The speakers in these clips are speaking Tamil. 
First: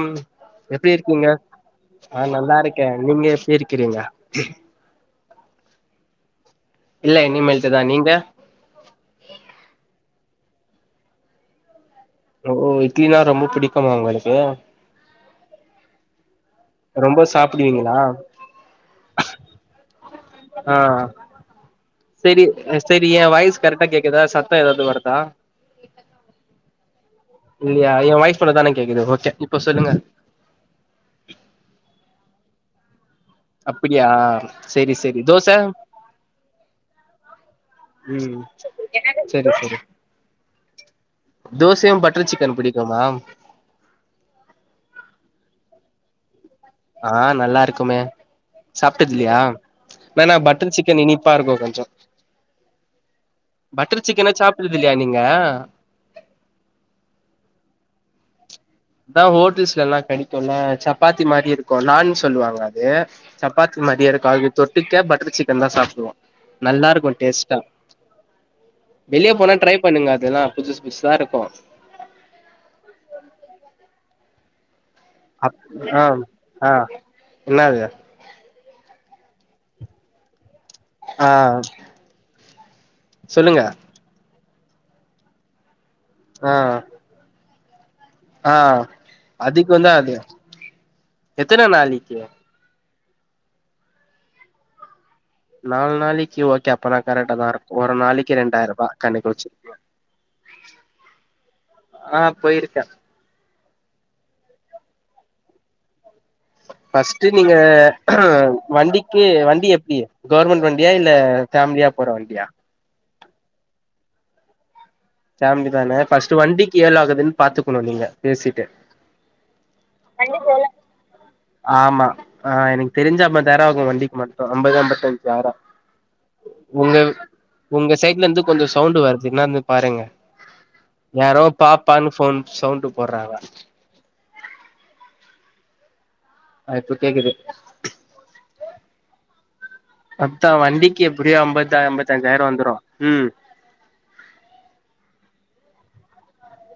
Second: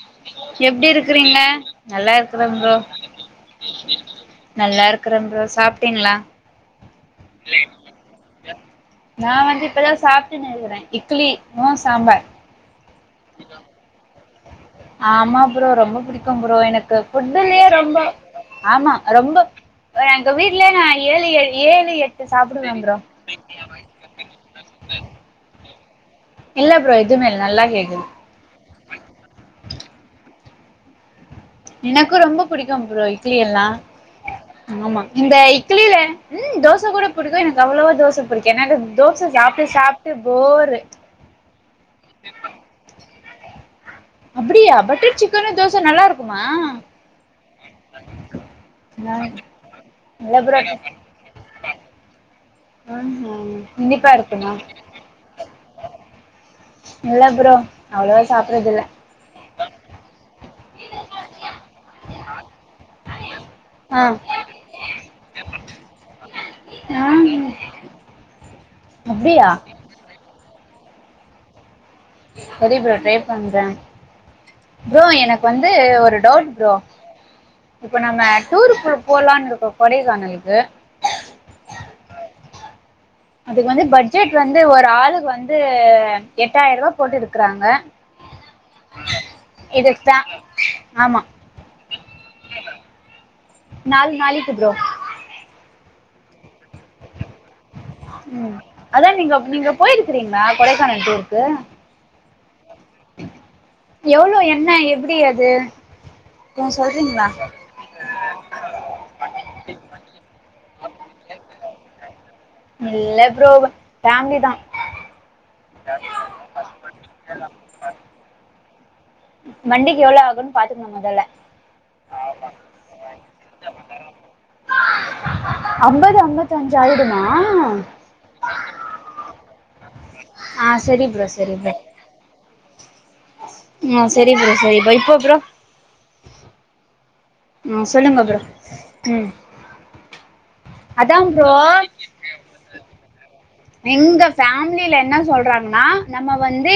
உ எப்டி இருக்கீங்க ஆ இருக்கிறேன் நல்லா ப்ரோ இருக்கேன் நீங்க எப்படி இருக்கிறீங்க இருக்குறேன் ப்ரோ சாப்பிட்டீங்களா இல்ல இனிமேல்ட்டு தா நீங்க ந வந்து இப்பத சாப் [unintelligible] இருக்குறே இக்லி நோஸ் ஓ ஒ இட்லினா ரொம்ப புடிக்குமா உங்களுக் கு ஆமா ப்ரோ ரொம்ப பிடிக் புடிக்கும் ப்ரோ எனக்கு ரொம்ப புட்டுலேயே சாப்டுவீங்களா ரொம்ப ஆமா ரொம்ப எங்க வீட்லயே ஆ நா ஏழு ஏழு ஏழு எட்டு செரி சாப்பிடுவே ப்ரோ செரி எ வாய்ஸ் கரெக்டா கேக்குதா சத்தோ ஏதாவது வருதா இல்ல ப்ரோ எதுமே இல்ல நல்லா இல்லையா கேக்குது எ வாய்ஸ் மட்டு தான கேக்குது ஓக்கே இப்ப சொல்லுங்க எனக்கு ரொம்ப பிடிக்கும் ப்ரோ ய் இட்லி எல்லா அப்டியா செரி ஆமா செரி இந்த தோச இக்லில உம் தோசை கூட புடிக்கு எனக்கு அவ்வளவா தோச ம் புடிக்கு எனக்கு தோசை செரி சாப்பிட்டு செரி சாப்பிட்டு போரு தோசையு பட்டர் சிக்கன் பிடிக்குமா அப்படியா பட்டர் சிக்கனு தோச நல்லா இருக்கு ஆ நல்லா இருக்குமே சாப்பிட்டது நா இல்லையா இல்ல வேன்னா ப்ரோ பட்டர் சிக்கன் இனிப்பா இருக்கு கொஞ்சு ஆ ஆ இனிப்பா இருக்குமா சாப்ட்டது இல்லையா நீங்க இல்ல ப்ரோ அவ்ளவா சாப்றது இல்ல இப்ப தா ஹோட்டல்ஸ்ல எல்லா கடிக்குல சப்பாத்தி மாரியே இருக்கு நான் சொல்லுவாங்க அது சப்பாத்தி ஆ மாரியே இருக்கு அதுக்கு தொட்டடுக்க பட்டர் சிக்கன் தா சாப்பிடுவோ நல்லா ஆ இருக்கு டேஸ்டா வெளியே அப்டியா போனா ட்ரை பண்ணுங்க அதெல்லா புதுசு புதுசு இருக்கு சரி ப்ரோ ட்ரை பண்றே [inaudible] ப்ரோ எனக்கு அப் வந்து ஆ ஒரு டவுட் ஆ ப்ரோ என்னாது இப்ப நம்ம டூர் போ போலான்னு இருக்கோ கொடைக்கானலுக்கு ஆ சொல்லுங்க அதுக்கு வந்து பட்ஜெட் அது வந்து ஒரு ஆளுக்கு வந்து ஆ எட்டாயிருவா போட்டு இரு இருக்குறாங்க ஆ அதிகம் தான் அது ஃபே ஆமா எத்தன நாளைக்கு நாலு நாளைக்கு ப்ரோ நாலு நாளைக்கி ஒ உம் அதான் கணக்கு நீங்க வச்சு நீங்க போயிருக்கிறீங்களா கொடைக்கானல் டூருக்கு போயிருக்க எவ்ளவு என்ன எப்டி அது கொஞ்சோ பஸ்ட் சொல்றீங்களா நீங்க வண்டிக்கு வண்டி எப்டி கவர்மெண்ட் வண்டி இல்ல பேமிலியாபோற இல்ல பிரரோ ஃபேமிலி தான் ஃபேலி தானே ஃபர்ஸ்டு வண்டிக்கு எவ்வளோ ஆகுதுன்னு பாத்துக்கணும் நீங்க பேசிட்டு வண்டிக்கு எவ்ளோ ஆகுன்னு பாத்துக்குனு முதல்ல ஆமா ஆ எனக்கு தெரிஞ்சு ஐம்பதாயரம் ஆகும் வண்டிக்கு மட்டும் ஐம்பது ஐம்பத்தஞ்சு ஆயிறம் அம்பது அம்பத்தஞ்சு உங்க ஆயிடுமா உங்க சைட்ல இருந்து கொஞ்சம் சவுண்டு வருது [unintelligible] பாருங்க ஆ சரி ப்ரோ யாரோ சரி பாப்பான்னு போன் சவுண்ட் போட்றாங்க உம் சரி ப்ரோ சரி இப்போ ப்ரோ ஆ இப்ப கேக்குது உம் சொல்லுங்க ப்ரோ உம் ஹ தா வண்டிக்கு எப்படியோ ஐம்பத்த ஐம்பத்தஞ்சாயிரம் வந்துரும் உம் எங்க ஃபமிலில என்ன சொல்றாங்கன்னா நம்ம வந்து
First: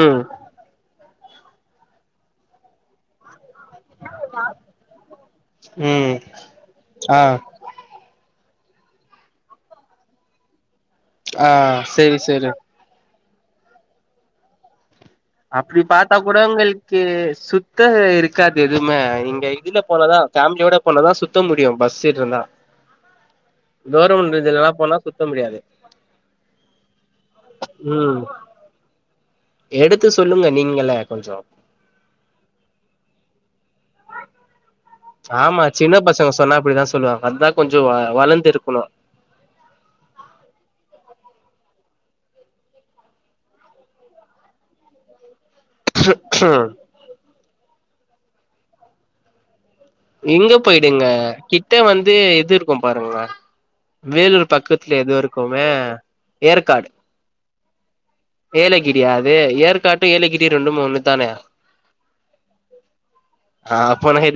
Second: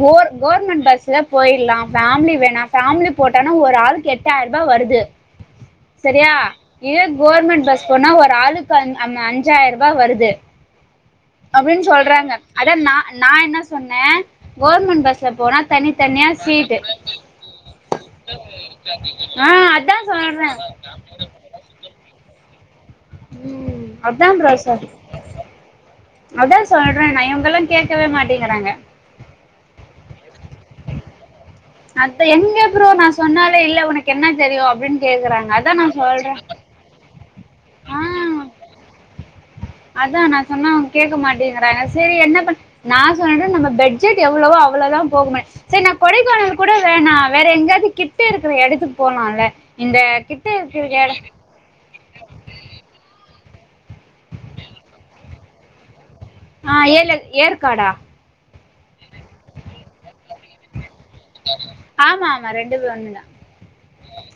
ம் கோர்மெண்ட் கோர்மெண்ட் பஸ் ல போயிட்லாம் பேமிலி வேணாம் ஃபேமிலி போட்டு ஆனா ஒரு ஆளுக்கு எட்டாயிரம் ரூபாய் வருது ம் சரியா இதே ஆ கர்மெண்டட் பஸ் போனா ஒரு ஆளுக்கு ஆளுக்கு மா அஞ்சாயிரம் ரூபாய் வருது ஆ அப்டின்னு சேரி சொல்றாங்க சேரி அத‌ நான் நான் என்ன சொன்னேன் கவர்மெண்ட் பஸ் அப்படி பார்த்தா கூட உங்களுக்கு சுத்த இருக்காது எதுவுமே நீங்க ஆ இதுல அதா போனதான் சொல்றே ஃபேமிலியோட போனதான் சுத்த முடியும் பஸ் இருந்தா ம் கவர்மெண்ட் அதான் ப்ரோ இதுலல்லா சொல்றா போனா சுத்த முடியாது அதான் சொல்றேன் நான் இவங்கல்லாம் கேக்கவே ம் மாட்டேங்கறாங்க எடுத்து சொல்லுங்க நீங்கலே கொஞ்சம் அத எங்க ப்ரோ நான் சொன்னா ஆமா அதா நா சின்ன சொல்றே பசங்க சொன்னா அப்படிதான் சொல்லுவாங்க அததுதான் கொஞ்சம் ஆ வளர்ந்து இருக்கணும் அதான் நான் சொன்னா அவங்க கேட்க மாட்டேங்கறாங்க சரி என்ன பண்ண நான் சொன்னட்டு நம்ம பெட்ஜெட் எவ்வளவோ அவ்வளோதான் போகமே சரி நான் கொடைக்கானல் கூட வேணாம் வேற எங்காது கிட்ட இருக்கிற எடத்துக்கு போலாம் இல்ல எங்க போயிடுங்க கிட்ட வந்து இது இருக்கும் பாருங்க வேலூர் பக்கத்துல எது இருக்குமே ஆ ஏற்காடு ஏல ஏற்காடா ஏலகிரியா அதுே ஏற்காடும் ஏலகிரி ரெண்டுமே ஒண்ணு தானே ஆமா ஆமா ரெண்டு ஒன்று தான் அப்ப எ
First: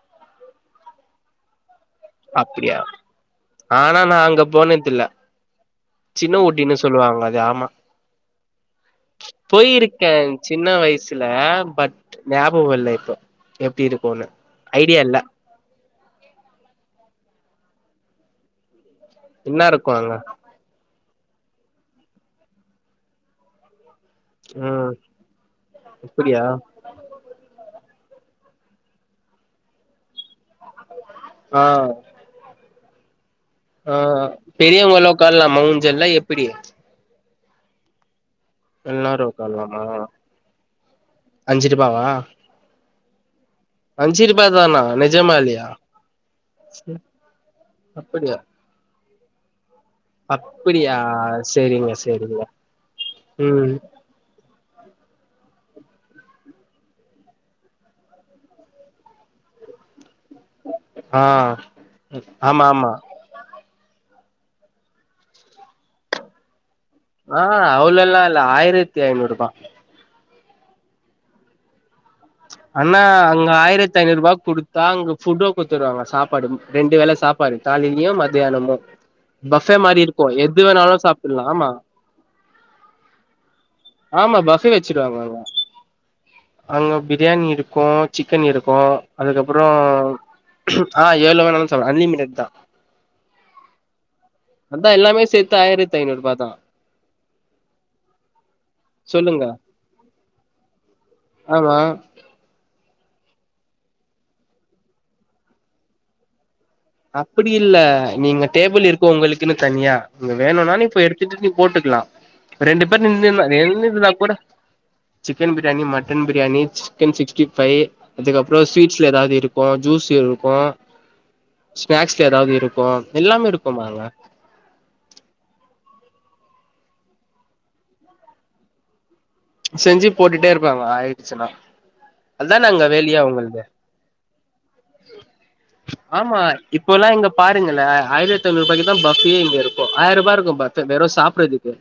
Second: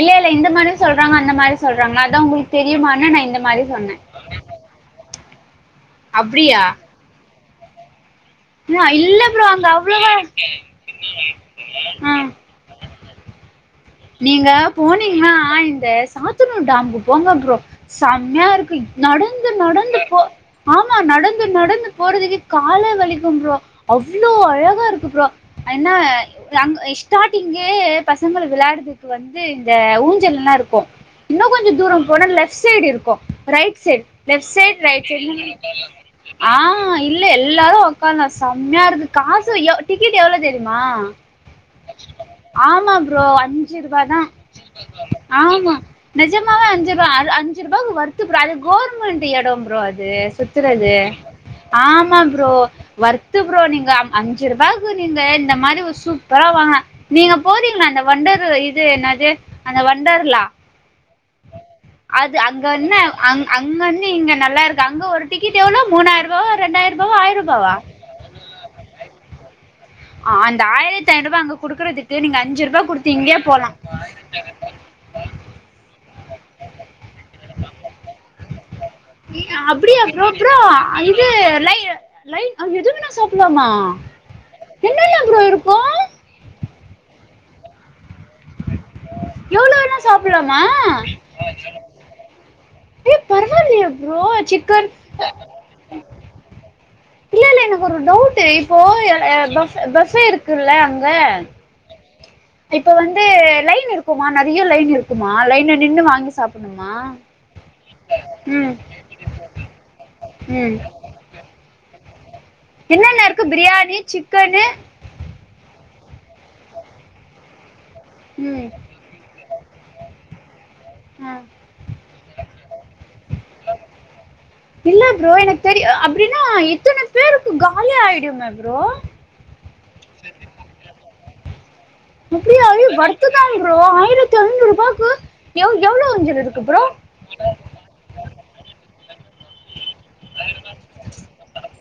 இல்ல இல்ல இந்த மாரியும் சொல்றாங்க அந்த மாரி சொல்றாங்கா அதா உங்களுக்கு அப்டியா தெரியுமான்னு நா இந்த மாரி சொன்னே ஆனா நா அங்க போனதில்ல சின்ன ஊடின்னு சொல்லுவாங்க யேமா ஆ, இல்ல ப்ரோ அங்க அவ்வளவா போயிருக்கே சின்ன வயசுல பட் ஆ ஞாபக இல்ல இப்போ எப்டி இருக்குன்னு நீங்க ஐடியா இல்ல போனீங்னா இந்த சாத்தனூர் டாம் குப் போங்க ப்ரோ செம்யா இருக்கு இ நடந்து என்ன இருக்கு நடந்து அங்க போ ஆமா நடந் து நடந்து போறதுக்கு காலே வலிக்கு ப்ரோ அவ்ளோ அழகா ம் இருக்கு ப்ரோ என்ன அப்டியா அங்க ஸ் ஸ்டார்டிங்கே பசங்கள வெளாடது க்கு வந்து இந்த ஊஞ்சல்லா இருக்கு போ இன்னு ஆ கொஞ்ச தூர போன லெப்ட் சைடு இருக்கு பொ ரைட் ஆ சைடு லேப் சைடு ரைட் பெரியவங்களு சைடு உக்காரலாமா ஊஞ்சல்ல எப்டி [unintelligible] எல்லாரு உக்காந்தா செம்யாருக்கு எல்லாரு காசு உக்காரலாமா எவ் டிக்கெட் எவ்ளோ தெரியுமா அஞ்சு ரூபாவா ஆமா ப்ரோ அஞ் அஞ்சு ரூப தா ரூபா தானா நெஜமா இல்லையா ஆமா நிஜமாவே அஞ்சு ரூப அது அஞ்சு ரூபாக்கு ஒர்த் அப்டியா ப்ரோ அது கோர் போவோன்டி எடம் ப்ரோ அது ஏ சுத்துறது அப்டியா சேரிங்க ஆமா சேரிங்க ப்ரோ ஒர்த் ப்ரோ ம் நீங்க அம் அஞ்சு ரூபாக்கு நீங்க இந்த மாரி [unintelligible] சூப்பரா வாங்க நீங்க போதீங்ளா அந்த வண்ட ரோ இது என்னது அந்த ஒர்க் ஆ [unintelligible] அது ஆமா அங்க ன்ன ஆமா அங் அத் [unintelligible] அங்க வந்து இங்க நல்லாருக்கு அங்க ஒரு டிக்கெட் எவ்ளோ மூணாயிருபாவ ஆஹ் அவ்ளோலா இல்ல ஆயிரத்தி ஐந்நூறு ரூபா ஆஹ் அந்த ஆயிரத்தைனூ ருபா அங்க குடுக்குறதுக் அண்ணா அங்க ஆயிரத்தி ஐநூறு ரூபா குடுத்தா அங்க புட்டு குடுத்துராங்க சாப்பாடு ரெண்டு வேல சாப்பாடு காலிலயு மத்தியானமு பஃபே அப்படியா மாரி இருக்கு ப்ரோ ப்ரோ எது வேணாலு இது சாப்ட்லா ஆமா லை லைன் எது வேணா சாப்டலாமா ஆமா பஃபே வெச் என்னென்ன ப்ரோ [unintelligible] இருக்கும் அங்க பிரியாணி இருக்கு சிக்கன் இருக்கு அதுக்கப்புறோ எவ்ளவு வேணாசாப்பலாமா ஆ எவ்ளோ வேணாலு சாப்டலா அன்லிமிடெட் தா பரவாயில் அ சிக்கன் அதா எல்லாமே சேத்து ஆயிரத்தி ஐநூறு ரூபா தா இல்ல இல்ல இல்ல இ எனக்கு ஒரு டவுட் இப்போ [unintelligible] இரு [unintelligible] அதா இப்ப வந்து லைன் இருக்குமா நிறைய லைன் இருக்குமா லைன்ல நின்னு வாங்கி சாப் அப்படி இல்ல நீங்க ம் டேபிள் இருக்கு உங்களுக்குன்னு தனியா உங்க வேணும்னா ம் இப்ப எடுத்துட்டு நீ போட்டு இருக்கலா என்னென்ன இருக்கு biryani chicken chicken biryani mutton biryani chicken sixty five அதுக்கப்புறோ ஸ்வீட்ஸ்ல எதாது இருக்கு ஜூஸ் இருக் கும் ஸ்நாக்ஸ்ல எதாது இருக்கு எல்லாமே இருக்கு அங்க பின்னா இத்தன பேருக்கு காலி ஆயிடுமே ப்ரோ செஞ்சு போட்டுட்டே இருப்பாங்க ஆயிடுச்சுன்னா அதா அப்படியாயி நாங்க வேலையா வருத்துதா உங்கள்து ப்ரோ ஆயிரத்தி ஐநூறு ரூபாய்க்கு எ எவ்ளோ [unintelligible] ஆமா இருக்கு ப்ரோ இப்போல்லா இங்க பாருங்களே [unintelligible] இங்க இருக்கு ஆயிர ரூபாய இருக்கு [unintelligible] வெறு சாப்பறதுக்கு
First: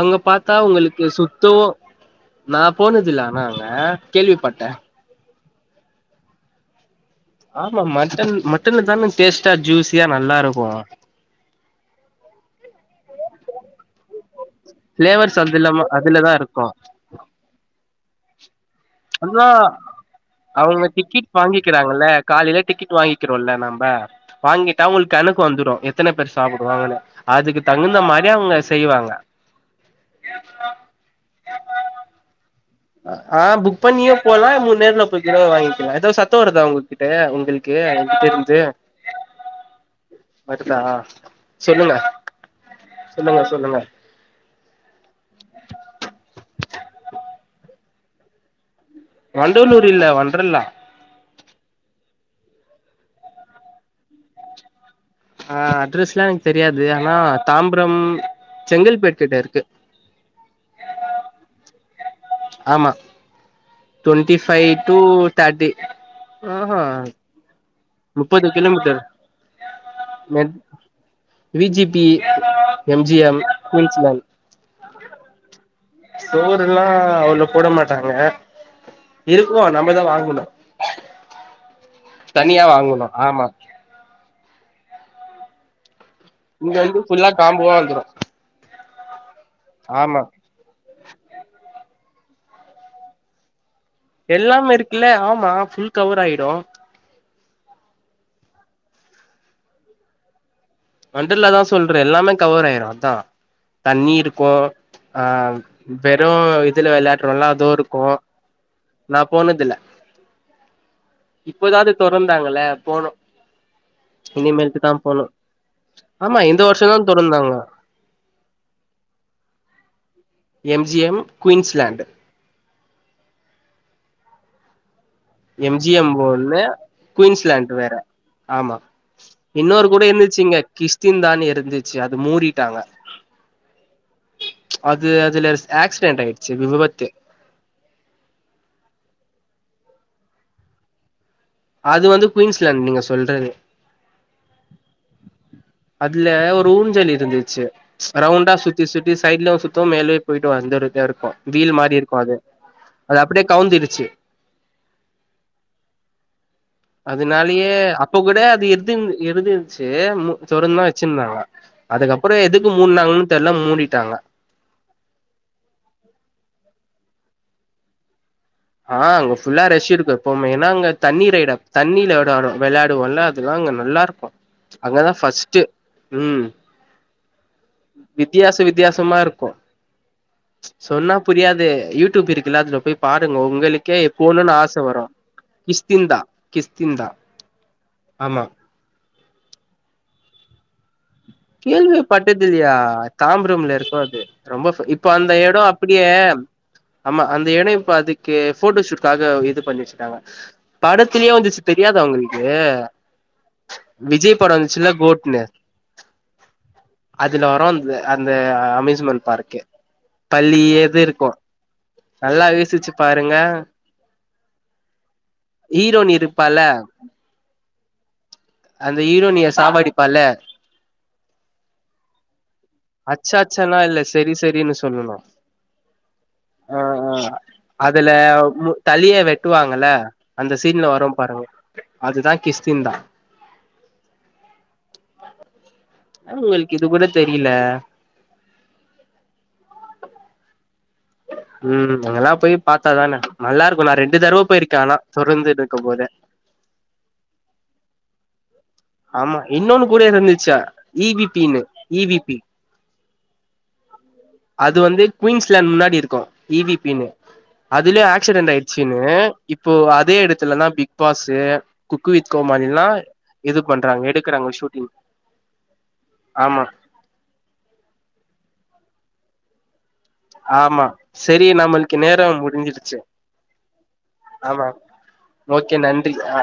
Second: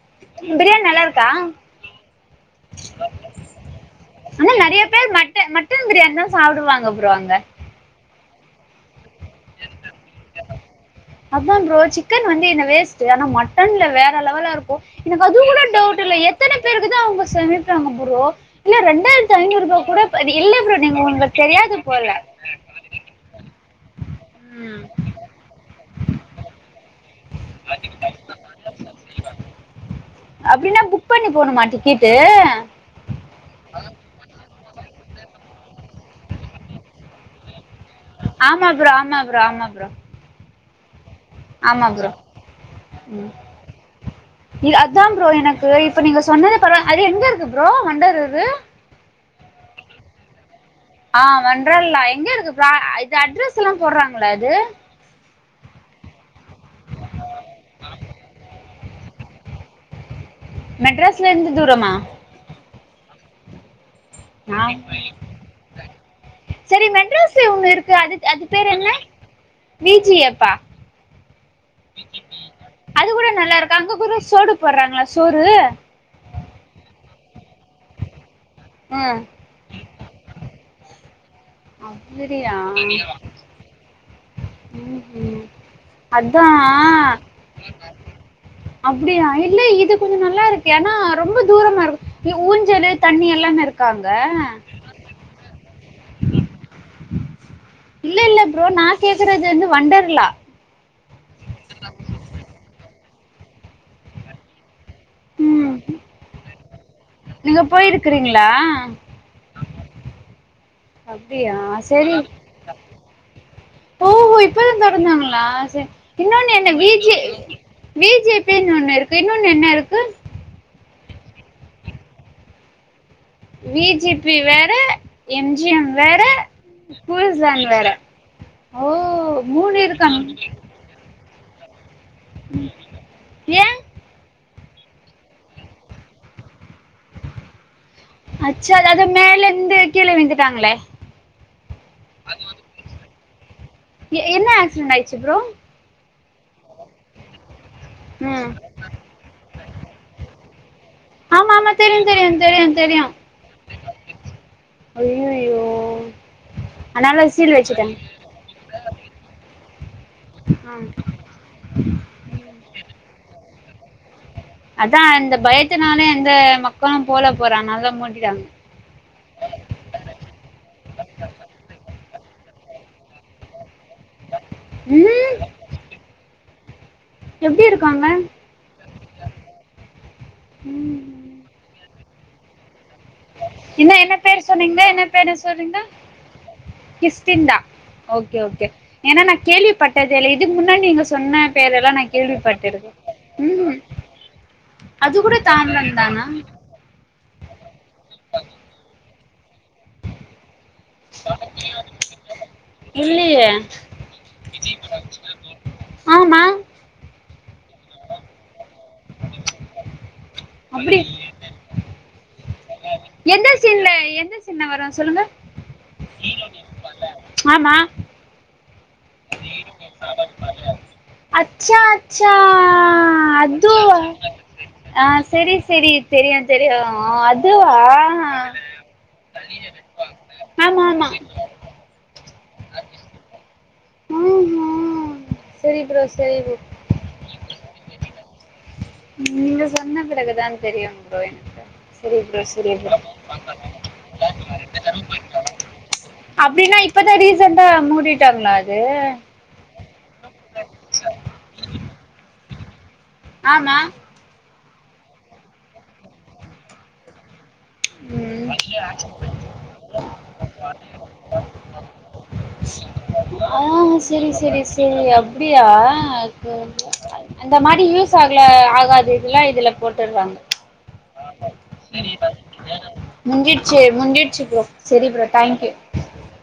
அங்க பாத்தா பிரியாணி உங்களுக்கு நல்லா இருக்கா சுத்தோ நா போனது இல்ல ஆனா அங்க ஆனா கேள்விப்பட்ட நிறைய பேர் மட்டன் மட்டன் பிரியாணி தா சாப்புடுவாங்க ப்ரோ அங்க ஆமா மட்டன் மட்டன்னு தான டேஸ்ட்டா ஜூஸியா நல்லா இருக்கூ அதா ப்ரோ சிக்கன் வந்து என்ன வேஸ்ட்ட் ஆனா மட்டன்ல வேற லெவலா இருக்கு எனக்கு அது ஃபிளேவர்ஸ் கூட இல்லாம டவுட் இல்ல அதுலதா எத்தன இருக்கு பேருக்கு தா அவங்க சமைப்பாங்க சரி ஓகே இல்ல ரெண்டாயிரத்தி அதா ஐநூறு ரூபா கூட இல்ல ப்ரோ அவங்க நீங்க டிக்கெட் உங்களுக்கு தெரியாது வாங்கிக்கிறாங்கல்ல போல ப வாங்கிட்டா ம். உங்களுக் கணக்கு வந்துரு எத்தன பேர் சாப்புடுவாங்கனு அப்டினா புக் பண்ணி போணுமா டிக்கெட்டு ஆஹ் புக் பண்ணியே போய் ர்லா நீங் நேர்ல போய்கூட வாங்கிகலா எதோ சத்த வருதா உங்ககிட்ட உங்கள் ஆமா ப்ரோ ஆமா ப்ரோ ஆமா ப்ரோ வருதா ஆமா சொல்லுங்க ப்ரோ சொல்லுங்க சொல்லுங்க இ அது தா ப்ரோ எனக்கு இப்ப நீங்க சொன்னதுக் கப்பற அது எங்க இருக்கு ப்ரோ வொண்டர் இது வண்டலூர் இல்ல வன்ட்ருலா ஆஹ் வன்ட்றலா எங்க இருக்கு ப்ரோ இது அட்ரஸுலா போட்றாங்ளா இது ஆஹ் அட்ரஸ்லா எனக்கு தெரியாது ஆனா தாம்பரம் செங்கல்பேட்டுட்ட இருக்கு மெட்ராஸ்ல இருந்து தூரமா ஆமா ட்வெண்டி ஃபை நான் டூ தேர்ட்டி ஆஹா சரி மெட்ராஸ்ல ஒண்ணு இருக்கு அது அது முப்பது பேர் என்ன கிலோமீட்டர் விஜிஎப்பா மென் வீ ஜி பி எம் அது ஜி கூட எம் நல்லா இருக்கு அங்க கூட குயின்ஸ்லேண்ட் சோடு போடுறாங்களா சோறு சோறுலா அவ்ளோ போட மாட்டாங்க இருக்கு நம் மதா வாங்கனு அப்படியா தனியா வாங்கணு ஆமா உம் உம் அதா இங்க வந்து ஃபுல்லா காம்போவா வந்துரு அப்டியா அஹ் இல்ல இது கொஞ்ச ஆமா நல்லா இருக்கே ஆனா ரொம்ப தூரமா இருக்கு இ ஊஞ்சலு தண்ணி எல்லாமே இருக் எல்லாம் இருக்குல ஆமா ஃபுல் கவர் ஆய்டு இல்ல இல்ல ப்ரோ நா கேக்குறது வந்து வண்டர்லா வண்டர்லாதா சொல்றே எல்லாமே கவர் ஆய்ரு அதா தண்ணி இருக்கு ஆஹ் வெறு இத் துல வெளாட்றோல நீங்க அதுவு இருக்கு போயிருக்கிறீங்களா நா போனதில்ல அப்படியா இப்போதாது சரி தொறந்தாங்கல போனு இனிமேல்ட்டு தா போனு ஆஹ் சேர் ஆமா இன்னொன்னு இந்த என்ன வருஷந்தா விஜெ தொறந்தாங்க வி ஜே பி ன் ஒன்னு இருக்கு இன்னொன்னு என்ன இருக்கு M G M Queensland V G P வேற எம் எம்ஜிஎம் ஜி எம் வேற ஒன்னு குயின்ஸ்லாண்ட் வேற ஆமா ஓ மூணு இன்னொரு கூட இருந்துச்சு இருக்காங்க இங்க கிறிஸ்டின் தான் இருந்து சி அது மூடிட்டாங்க ஏன் அது அதுல ஆக்சிடென்ட ஆயிடுச்சு விபபத்து அச்சா அது மேலேல்ந்து கீழ விழுந்துட்டாங்களே அது வந்து குயின்ஸ்லேண்ட் நீங்க சொல்றது எ- என்ன ஆக்சிடென்ட் ஆயிடுச்சு ப்ரோ அதுல ஒ ஊஞ்சல் இருந்துச்சு ம் ரவுண்டா சுத்தி சுத்தி சைட்லவு சுத் து மேலேயே போயிட்டு வந்து ஆமா ஆமா தெரியு தெரியு தெரியு தெரியு அது அப்படியே கவுந்துருச்சு ஐயையோ அதுனாலயே அப்பக் கூட அது எத்துன் எடுத் [unintelligible] ட்டு மு தொறந்து தா வச்சிர்ந்தாங்க அதுக்கப்பறொ எதுக்கு மூட்னாங்கனு தெர்ல மு மூடிட்டாங்க அதா இந்த பயத்துனால எந்த மக் களு போலப் போறாங்க அனால மூடிட்டாங்க ஆஅங்க ஃபுல்லா ரக்ஷ்ஷு இருக்கு எப்பவ்மே ஏன்னா அங்க தண்ணீ ரைடு தண்ணியில வெடாடு வெளாடுவோல்ல அதெல்லா அங்க நல்லா இருக்கு அங்கதா ம் ஃஸ்ட்டு ம் எப்படி இருக்காங்க வித்யாச வித்யாசமா இருக்கு சொன்னாப் புரியாது யூ டூப் இருக்குல்ல அதுல போய் பாருங்க என்ன உங்களுக்கே என்ன பேர் போணுன்னு ஆச சொன்னீங்ணா வரு என்ன பேர் சொல்றீங்க கிஷ்கிந்தா ஓகே ஆமா ஓகே ஏன்னா நா கேள்விப்பட்ட தேவல்ல இ துக் முன்னாடி நீங்கஸ் கேள்விப்பட்டது இல்லயா தாம்ப்ரம்ல ம் இருக்கு அது ரொம்ப ஃப் இப்ப அது அந்த கூட எடோ தாம்பரம் அப்டியே தானா ஆமா அந்த எடொ இப்ப அதுக் கே ஃபோட்டோ சூ காக இது பண்ணி வச்சிட்டாங்க படத்துலயே வந்துச்சு தெரியாதா உங்களுக்கு இல்லையே விஜய் படொ வந்துச்சுல்ல கோட்னு ஆமா அதுல வரு அந்த அந்த அம்மேஸ்மெண்ட் பார்க்கு பழியது அப்படி இருக்கு நல்லா யோசிச்சு பாருங்க எந்த சீன்ல எந்த சீன்ல வரும் சொல்லுங்க ஹீரோனி இருப்பால்ல ஆமா அந்த ஹீரோனி அச்சா அச்சா ஆ அச்சாச்சல்லா அதுவா இல்ல சரி ஆ சரி சரி தெரியும் தெ ஆஹ் ஆஹ் அதுல தளிய வெட்டுவாங்கல்ல அந்த ஆமா சீன்ல ஆமா வரும் பாருங்க அதுதான் கிஷ்கிந்தா அஹ் ஹா உங்களுக்கு இது கூட தெரில நீங்க சொன்ன பிறகுதான் தெரியும் ப்ரோ எனக்கு ம் சரி அங்கெல்லா ப்ரோ போய் சரி ப்ரோ பாத்தாதான நல்லா இருக்கு நா ரெண்டு தடவ போயிருக்கே ஆனா தொடர்ந்து இருக்கு போதே அப்டின்னா இப்ப தான் ரீசண்டா மூடிட்டாங்களா அது ஆமா இன்னொன்னு கூட இருந்துச்சு இ வி பினு இ வி பி ஆமா அது வந்து குயின்ஸ் லேண்ட் முன்னாடி இருக்கும் இ வி பின்னு அதுலயும் ஆக்சிடென்ட் ம் ஆயிடுச்சுன்னு இப்போ அதே இடத்துலதான் பிக் பாஸு குக்கு வித் கோமாளில்லா இது ஆஹ பண்றாங்க சரி எடுக்குறாங்க சரி ஷூட்டிங் சரி அப்டியா ஆமா அந்த மாரி யூஸ் ஆகல ஆகாது எல்லா இதுல போட்டுறாங்க ஆமா சரி நம்மளுக்கு நேரம் முடிஞ்சிடுச்சு முஞ்சிச்சு முஞ்சிச்சு ப்ரோ ஆமா சரி ப்ரோ தேங்க்யூ ஓகே நன்றி ஆ